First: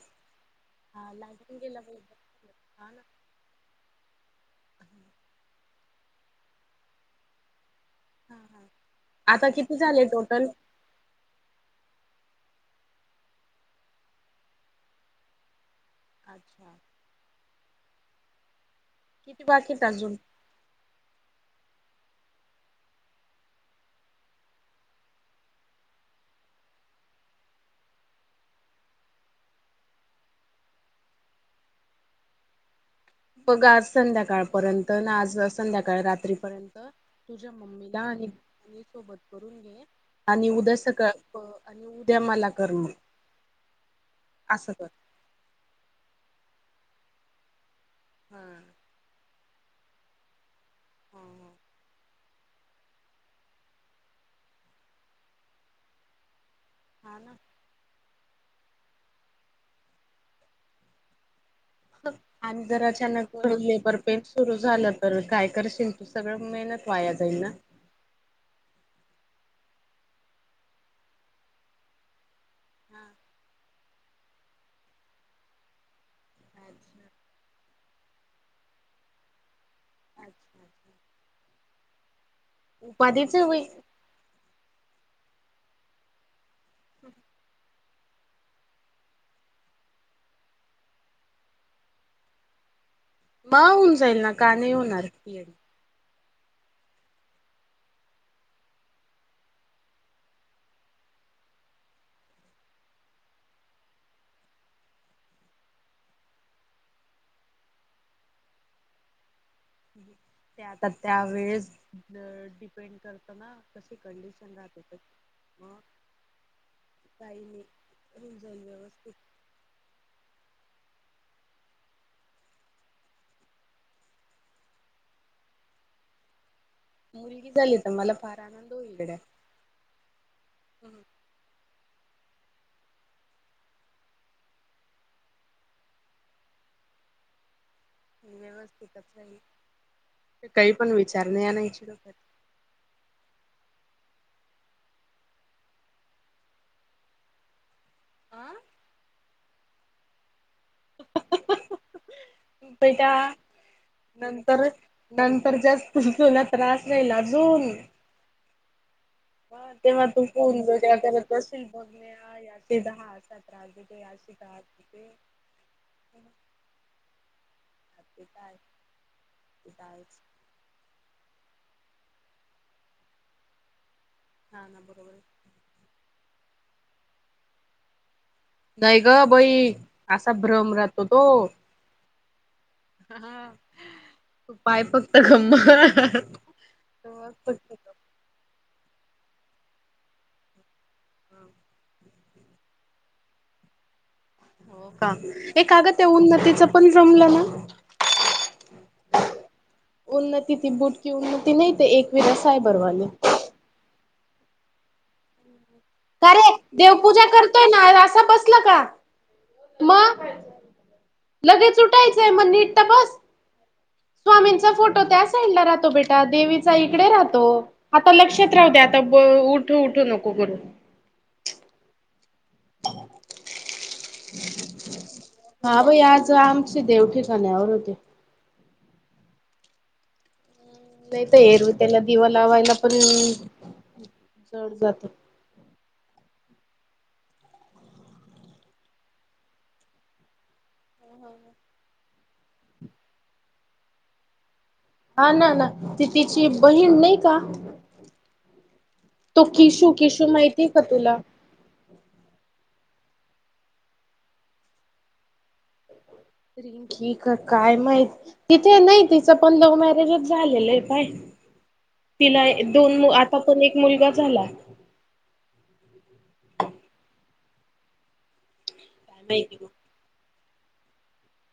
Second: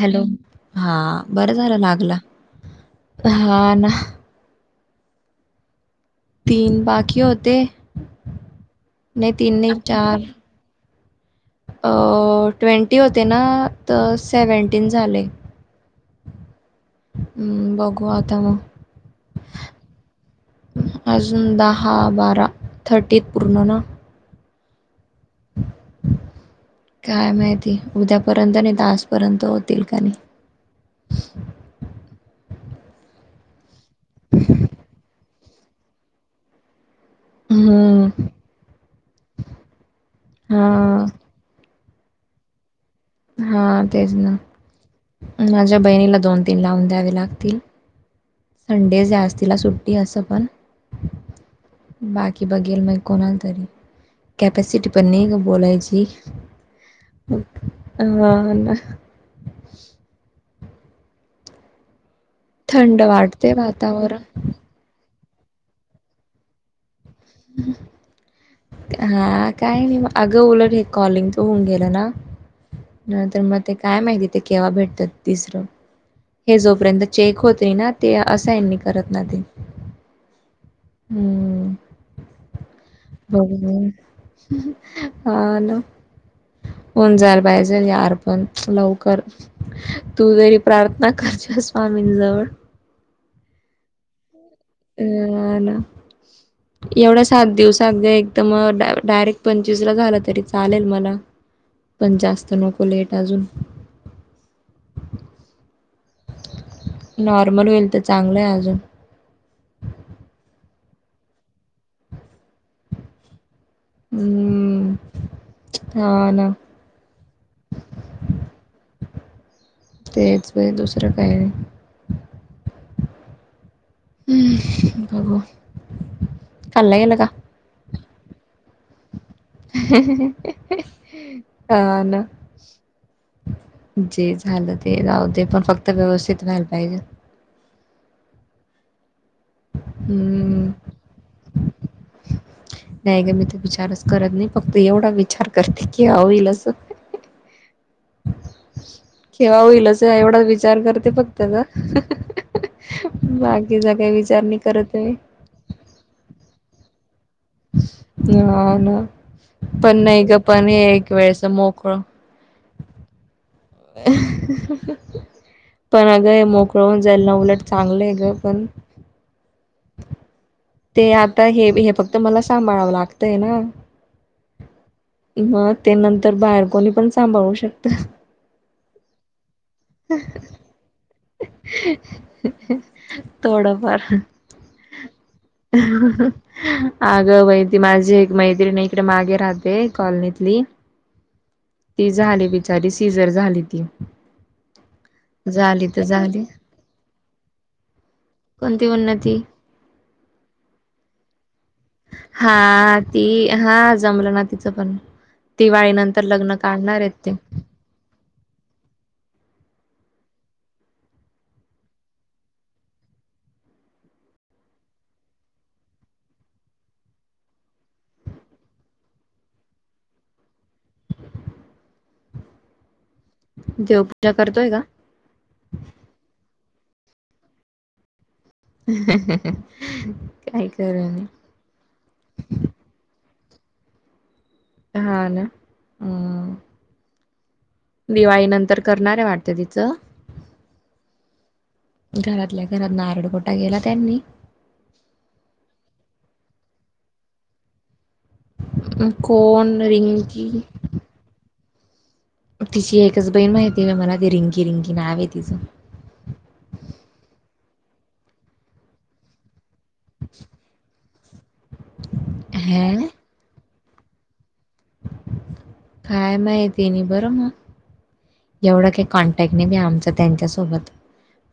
Hello हा हां बरं लागून झालं गेला बाई लागला हा ना हा ना. तीन बाकी होते हा हा नाय आता तीन नाय किती झाले चार टोटल? अ ट्वेंटी होते ना त सेव्हन्टीन झाले. अच्छा हम्म बघू आता म किती बाकी येत अजून अजून दहा बारा थर्टीत पूर्ण ना काय माहिती उद्यापर्यंत नायत आजपर्यंत होतील का नाय. बघा आज संध्याकाळपर्यंत ना आज संध्याकाळ रात्रीपर्यंत तुझ्या मम्मीला आणि हम्म आणि सोबत करून घे आणि उद्या हा सकाळ आणि उद्या मला कर म हा तेच ना माझ्या बहिणीला दोन तीन लावून द्यावे लागतील. हा हा संडेज आज तिला सुट्टी असं पण हो हो. बाकी बघेल मग कोणाला तरी कॅपॅसिटी पण नय ग बोलायची. हा ना हा ना आणि जर थंड अचानक वाटते लेबर वातावरण पेनं सुरू झालं तर काय करशील तू सगळं मेहनत वाया जाईल ना हा काय नी म अगं उलट हे कॉलिंग तो होऊन गेलं ना हा नंतर म ते काय माहिती ते केव्हा भेटतात तिसरं हे अच्छा जोपर्यंत चेक होतय ना ते असाइन करत ना ते अच्छा हम्म उपाधीच आहे बाई बघु [unintelligible] हा नं होऊन जायल पाहिजेल यार पण लवकर तू जरी प्रार्थना कर ज्या स्वामींजवळ म होऊन जाईल ना का नाही हो अ हा ना एवढा सात दिवसात ग एकदम डायरेक्ट पंचवीस ला झाला तरी चालेल मला. पण जास्त नको लेट अजून नॉर्मल होईल त चांगलं य अजून ते आता त्या वेळेस ड डीप डीपेंड करत ना कशी कंडिशन राहते हम्म त म हा ना काही नही होऊन जाईल व्यवस्थित. तेच व्हय दुसरं काय नाय. हम्म बघू खाल्ला गेला का मुलगी झाली तर मला फार आनंद होईल गड्या हा ना जे झालं ते जाऊ दे पण फक्त व्यवस्थित व्हायला पाहिजेल. व्यवस्थितच होईल ते हम्म काही पण विचार नही आणायचे डोक्यात. नाही ग मी ते विचारच करत नाही फक्त एवढा विचार करते की अ होईल असं आं केेव्हा होईल अस एवढा विचार करते फक्त ग बेटा बाकीचा काय विचार नाही करत मी तर जास्त ठेवाला त्रास राहील अजून हा ना ह पण तेव्हा नाही ग पण एक वेळेचा मोकळ हा यार ते त दहा असां त्रास देते अशी त्रास देते. पण अग हे मोकळ होऊन जाईल ना उलट चांगलं आहे ते ग त हाय पण ते त हायेच ते आता हे हे फक्त मला सांभाळावं लागतंय ना हा ना बरोबरये मग ते नंतर बाहेर कोणी पण सांभाळू शकत. नाही ग बई असा भ्रम राहतो तो. [inaudible] हू पाय फक्त खममा- हहाहा. आगं बाई! ती माझी एक मैत्रिणी इकडे मागे राहते कॉलनीतली- हम ते झाले बिचारी सीझर झाली ती- का ये झाली काग तर ते झाली. उन्नतीच पण जमलं ना. कोणती उन्नती? उन्नती ती बुटकी उन्नती नाही ते एक- हा ती हा जमलं ना तिचं पण दिवाळीनंतर- तर का रे लग्न काढणार आहेत देवपूजा ते- करतोय ना असा बसला का? मग- लगेच उठायचंय मग नीट त बस. स्वामींचा फोटो त्या साईड ला राहतो बेटा देवीचा इकडे राहतो. आता लक्षात राहू दे आता उठ उठू नको करू. देवपूजा करतोय का? हा बाई आज आमचे देव ठिकाण्यावर होते. हहहह [unintelligible] नाही तर एरवी त्यांना दिवा लावायला पण- जड जात. हां ना. हम्म दिवाळी नंतर करणार आहे वाटतं तिचं- [inaudible] घरातल्या घरात नारडपोटा गेला त्यांनी- हा ना ना ती तिची बहीण नाही का- मग तो कोण किशू किशू रिंकी माहिती आहे का तुला? तिची एकच बहीण माहिती मला ते रिंकी रिंकी नाव आहे तिचं. की का काय माहित तिथे नाही तिचं पण - झालेलं आहे पाय तिला हं दोन आता पण एक मुलगा झाला. काय माहिती नाही बरं मग एवढा का- काय कॉन्टॅक्ट माहिती नहीं मग बई आमचा त्यांच्यासोबत-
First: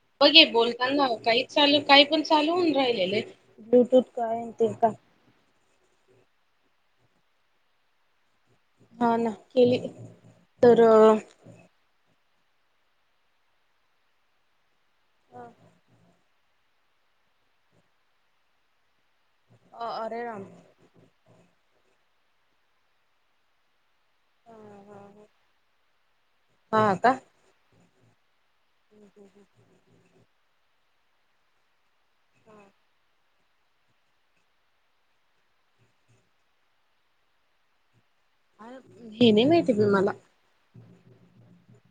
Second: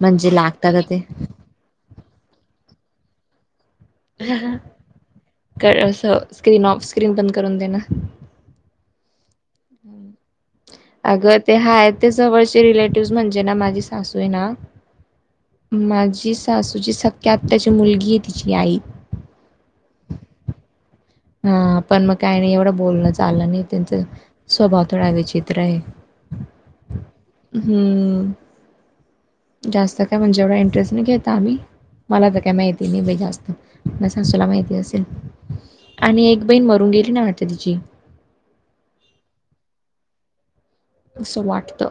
म्हणजे बघे लागतात बोलता ना काही चालू काही पण चालू होऊन राहिलेले ब्लूटूथ- काय ते का अस स्क्रीन ऑफ स्क्रीन बंद करून देण- हा ना केले. अगं ते हाय ते जवळचे रिलेटिव्ह म्हणजे ना माझी सासू आहे ना- माझी सासूची सख्या आत्याची मुलगी आहे तिची आई- [unintelligible] हा पण मग काही नाही एवढं बोलणं चाललं नाही त्यांचं- स्वभाव थोडा विचित्र हा का हम्म. जास्त काय म्हणजे एवढा इंटरेस्ट नाही घेता आम्ही- मला तर काय माहिती नाही बाई जास्त मा़्या सासूला माहिती असेल. आणि एक बहीण मरून गेली ना वाटत तिची. हे नाही माहिती बई मला. असं वाटत.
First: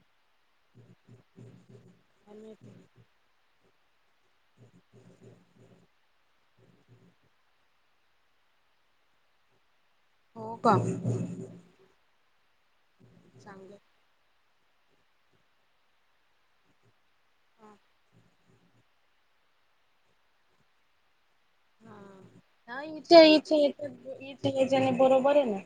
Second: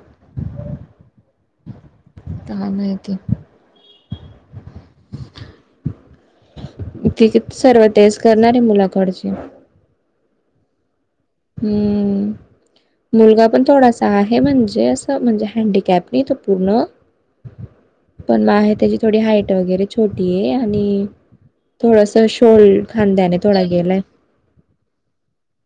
काय माहिती. ती सर्व तेच करणारै मुलाकडचे- हो का? हम्म मुलगा पण चांगलं थोडासा- आहे म्हणजे असं म्हणजे हँडीकॅप नाही तो पूर्ण- पण आहे त्याची थोडी हाईट वगैरे छोटी आहे आणि- थोडास शोल हा इच्या खांद्याने इच्या थोडा गेलाय. [unintelligible] बरोबर ये ना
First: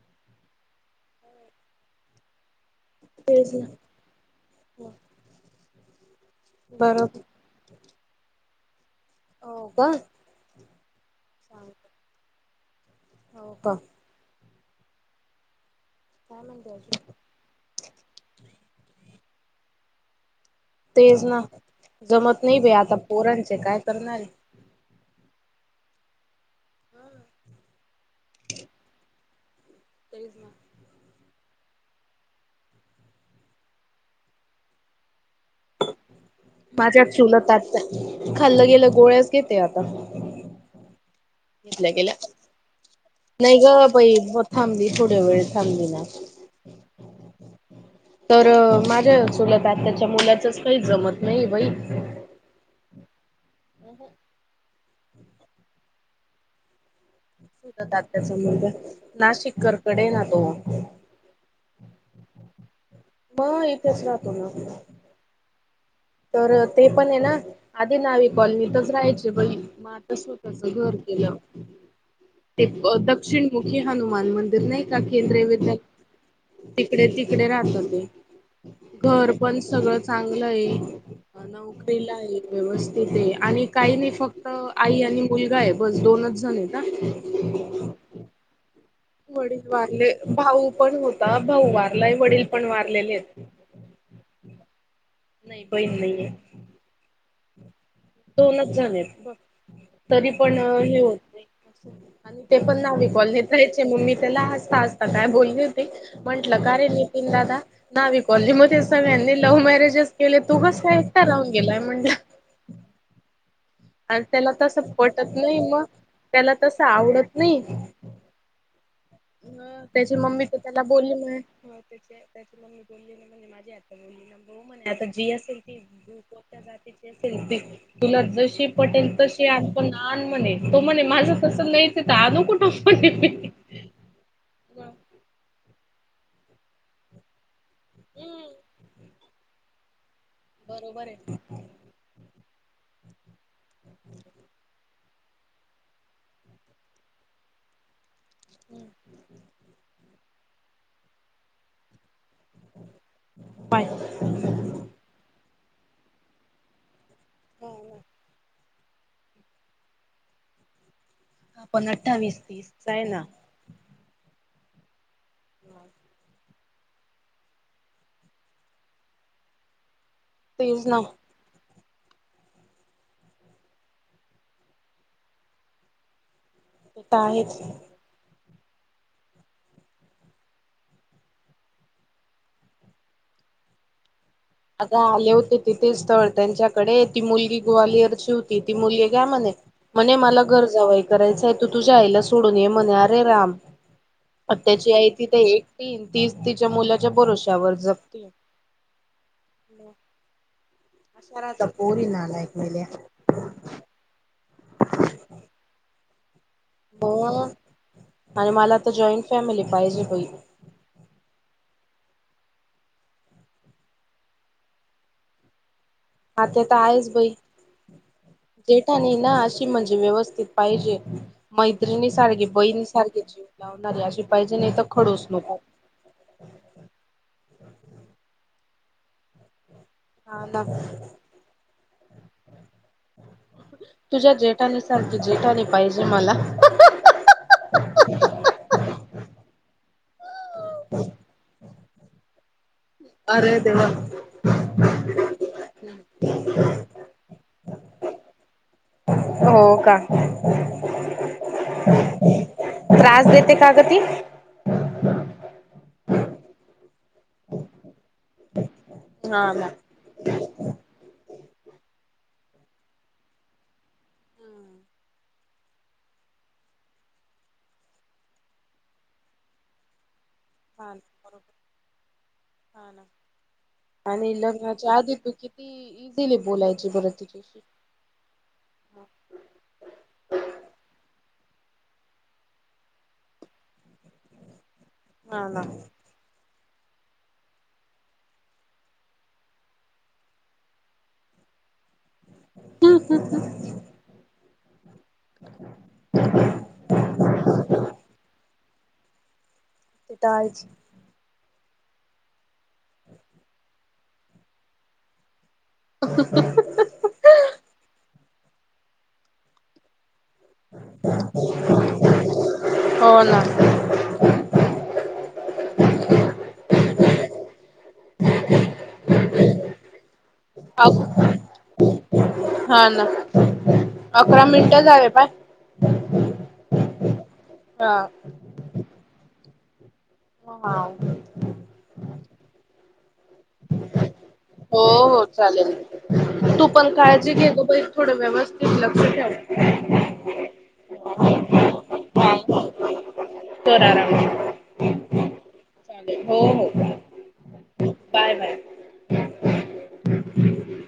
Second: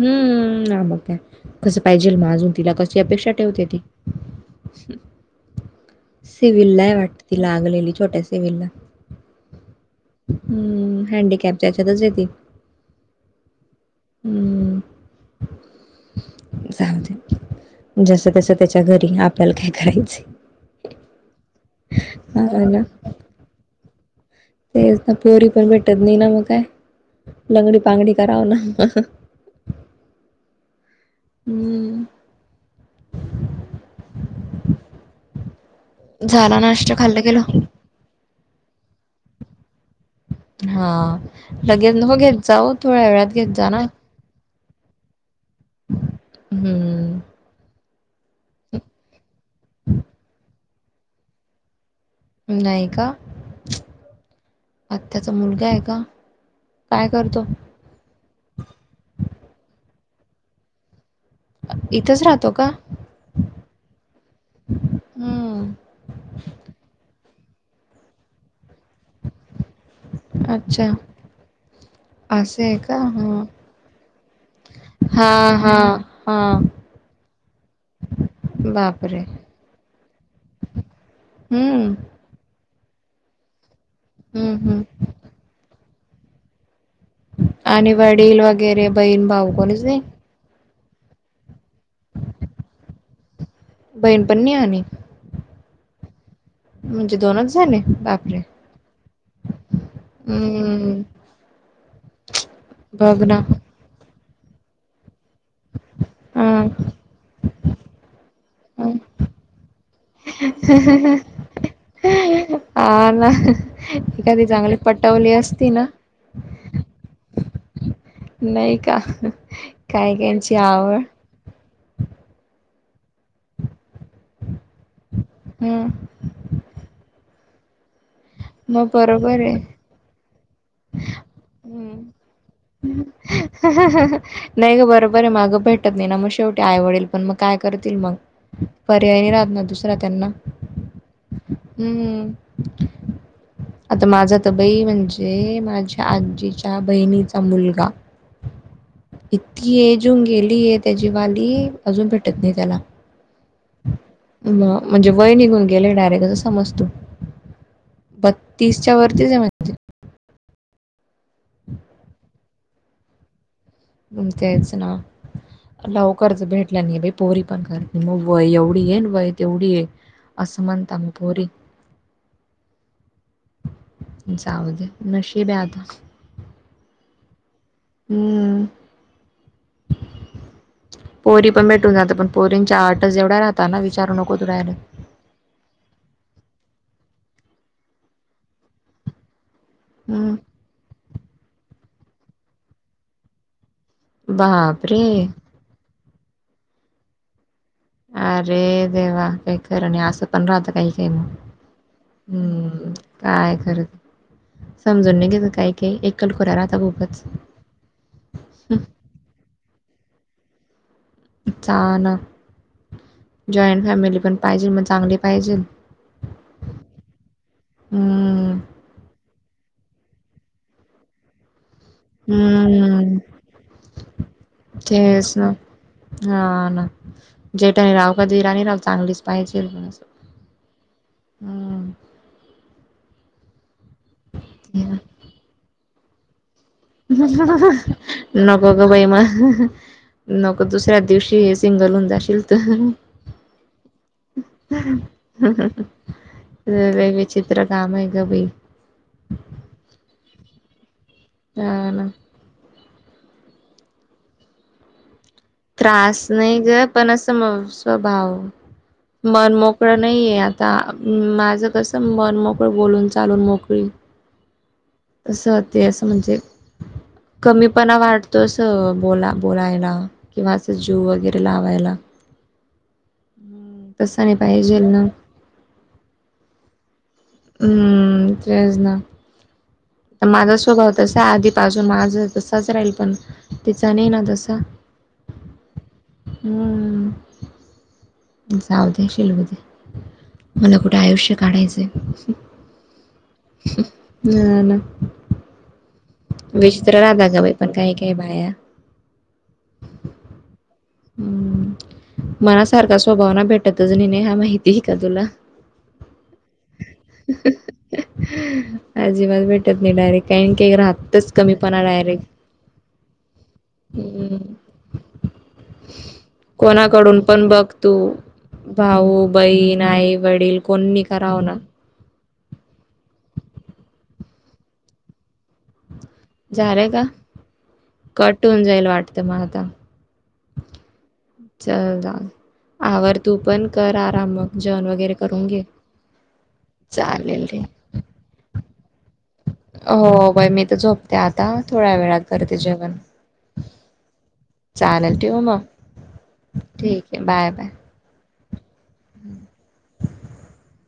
हम्म न मग काय कसं पाहिजेल म अजून तिला कशी अपेक्षा तेच ठेवते ती ना हम् सिविलाय बरोबर वाटत ती लागलेली छोट्या सिविलला हो का? हम्म हँडीकॅपच्याच्यातच ये ती हो का? हम्म काय म्हणते जाऊ अजून दे जस तसं त्याच्या घरी आपल्याला काय करायचय तेच ना जमत नई हा बई ना आता पोरांचे काय करणारे तेच पोरी पण भेटत नाही ना मग काय लंगडी पांगडी करावं ना. तेच ना. हम् गेलं? खाल्लं गेलं गोळ्याच घेते आता. हा घेतल्या लगेच गेल्या नको घेत जाऊ थोड्या वेळात घेत नाही जा ना. ग बाई थांबली थोड्या वेळ थांबली ना. हम्म. तर माझ्या चुलत आत्याच्या मुलाचच काही जमत नाही बाई. नाही का. अ हं. आत्ताचा मुलगा आहे का काय करतो. चुलत आत्याचा मुलगा नाशिक करकडे ना तो. इथंच राहतो का. होय इथेच राहतो ना. हम्म तर ते पण आहे ना आधी नावी कॉलनीतच राहायची बाई. माज स्वतःच अच्छा घर केलं असं ते आहे अ का हा. दक्षिण मुख. हे हनुमान मंदिर नाही का हा केंद्रीय हा विद्यालय. हा तिकडे तिकडे राहतो मी बापरे! घर पण सगळं चांगलं आहे. हम्म. नोकरीला आहे व्यवस्थित आहे आणि काही नाही फक्त हम्म हम्म आई आणि. मुलगा आहे पण दोनच झाले ना. आणि वडील वगैरे. बहीण भाऊ वडील कोणीच नाही? वारले भाऊ पण होता भाऊ वारलाय वडील पण वारलेले आहेत. बहीण पण नाहानी. नाही बहीण नाही आहे. म्हणजे दोनच झाले का. दोनच झाले तरी पण हे हम्म. होते. आणि ते पण नाव्ही बघ ना कॉलनीत आहेत. ते मम्मी त्याला हसता हसता काय बोलली होती म्हंटलं हं का रे नितीन दादा. नाविकॉलनी मध्ये हं सगळ्यांनी लव्ह मॅरेजच केले तू कस का एकट राहून गेलाय म्हणलं. अ ना एखादी त्याला चांगली तसं पटवले पटत नाही असती मग ना. त्याला तसं आवडत नाही. नाही का. ह त्याची काय मम्मी कायची तर त्याला आवड बोलली म त्याचे. त्या मग मी बोलली माझी ह बोलली ना हो म्हणे आता जी असेल हं ती तुला जशी मग पटेल बरोबर तशी आहे पण आन म्हणे तो म्हणे माझं तसं नाहीच आहे त हम्म. तर आनू कुठून म्हणे मी नाही ग बरोबर आहे मागं भेटत नाही ना मग शेवटी आई वडील पण मग काय करतील मग पर्यायी राहत ना दुसरा त्यांना बरोबर आहेन. हम्म, आता माझा तर बई म्हणजे ते माझ्या आजीच्या बहिणीचा मुलगा. इतकी एज होऊन गेलीय त्याची वाली. अजून भेटत नाही त्याला. पाहय. म म्हणजे वय निघून गेलय डायरेक्ट असं समज तू. ब- तीसच्या वरतीच आहे. [unintelligible] आपण अठ्ठावीस, तीस. चा येना. मंग तेच ना. लवकरच भेटलं नाही बा- पोरी पण करता मग वय एवढी ये न वय तेवढी ये. अस तेच म्हणता ना म पोरी. जाऊ दे. नशीब आहे आता. ते तर आहेच. हम्म. पोरी पण भेटून जाता. पण पोरींच्या आटच एवढ्या राहता ना? विचारू नको तु रायला. आता आले होते तिथे स्थळ त्यांच्याकडे ती मुलगी ग्वालियरची होती ती मुलगी काय म्हणे? म्हणे हम्म मला घर जावई करायचाय. तू तुझ्या आईला सोडून ये म्हणे. अरे राम! आ त्याची आई बापरे! तिथ एकटी. न तीच तिच्या मुलाच्या भरोश्यावर जगतीये. अरे देवा! काय खर नाही. असं पण राहत काही. अशा राहता पोरी नालायक मेल्या. काय खरं? समजून बी नाही घेत काही काही. एकल खोऱ्या राह - म. आणि मला त जॉईंट फॅमिली पाहिजे बाई. चा ना जॉईंट फॅमिली पण पाहिजे. पण चांगली पाहिजेल. आ ते तर आहेच बाई. हं, जेठानी ना अशी म्हणजे व्यवस्थित पाहिजे. मैत्रिणी सारखी, बहीणी हं. सारखी जीव लावणारी अशी पाहिजे. नाही तर खडूस नको. हा ना. जेठाणी राहो कि देवरानी राहो चांगलीच पाहिजेल पण अस. हा ना. तुझ्या जेठानी सारखी जेठानी पाहिजे मला. नको ग बाई. म नको दुसऱ्याच दिवशी- सिंगल होउन जाशील तु. अरे देवा! लई बाई विचित्र काम आहे ग बाई. हो का? हो ना. त्रास देते का ग ती? त्रास नाही ग. पण असं स्वभाव, हा मन ना. मोकळ- नाहीये. आता माझं कस मन मोकळं बोलून चालून मोकळी. हम्म. तं ते असं म्हणजे कमीपणा वाटतो. असं बोला बोलायला. किंवा असं हा जीव वगैरे बरोबर लावायला. हा ना. तसं आणि नाही पाहिजेल लग्नाच्या ना आधी तू कि- ती इझिली बोलायची बर तिच्याशी. हम्म. तेच ना. माझा स्वभाव तसाय आधी पासून, माझं तसच राहील पण. तीचा नाही ना तसा. हा ना. हम्म. जाउ दे शिलगू दे. तुला कुठे आयुष्य काढायचंय? [inaudible] हा ना. [inaudible] विचित्र राहतात ग बाई पण काय काय बाया. ते ताज. हम्म मनासारखा स्वभावना भेटतच नि नाहीय हा माहिती ही का तुला. [unintelligible] अजिबात भेटत नाही डायरेक्ट काही काही राहतच कमीपणा डायरेक, हो ना हम्. कोणाकडून पण बघ. तू भाऊ, बहीण, आई, वडील कोणणी कराव ना. हा ना, अकरा मिनिट झाले पाय. झालंय का? हा. कट होऊन जाईल वाटतं म आता. [unintelligible] चला आवर तू पण कर आराम मग हो जेवण वगैरे हो करून घे. चालेल तू पण काळजी घे ग बाई थोडं व्यवस्थित लक्ष ठेव. हो बाई मी तर झोपते आता थोड्या वेळात करते ठेव. जेवण. कर आराम. चालल ठेवू म. चालेल हो हो. ठीक आहे बाय बाय. Bye bye. [inaudible]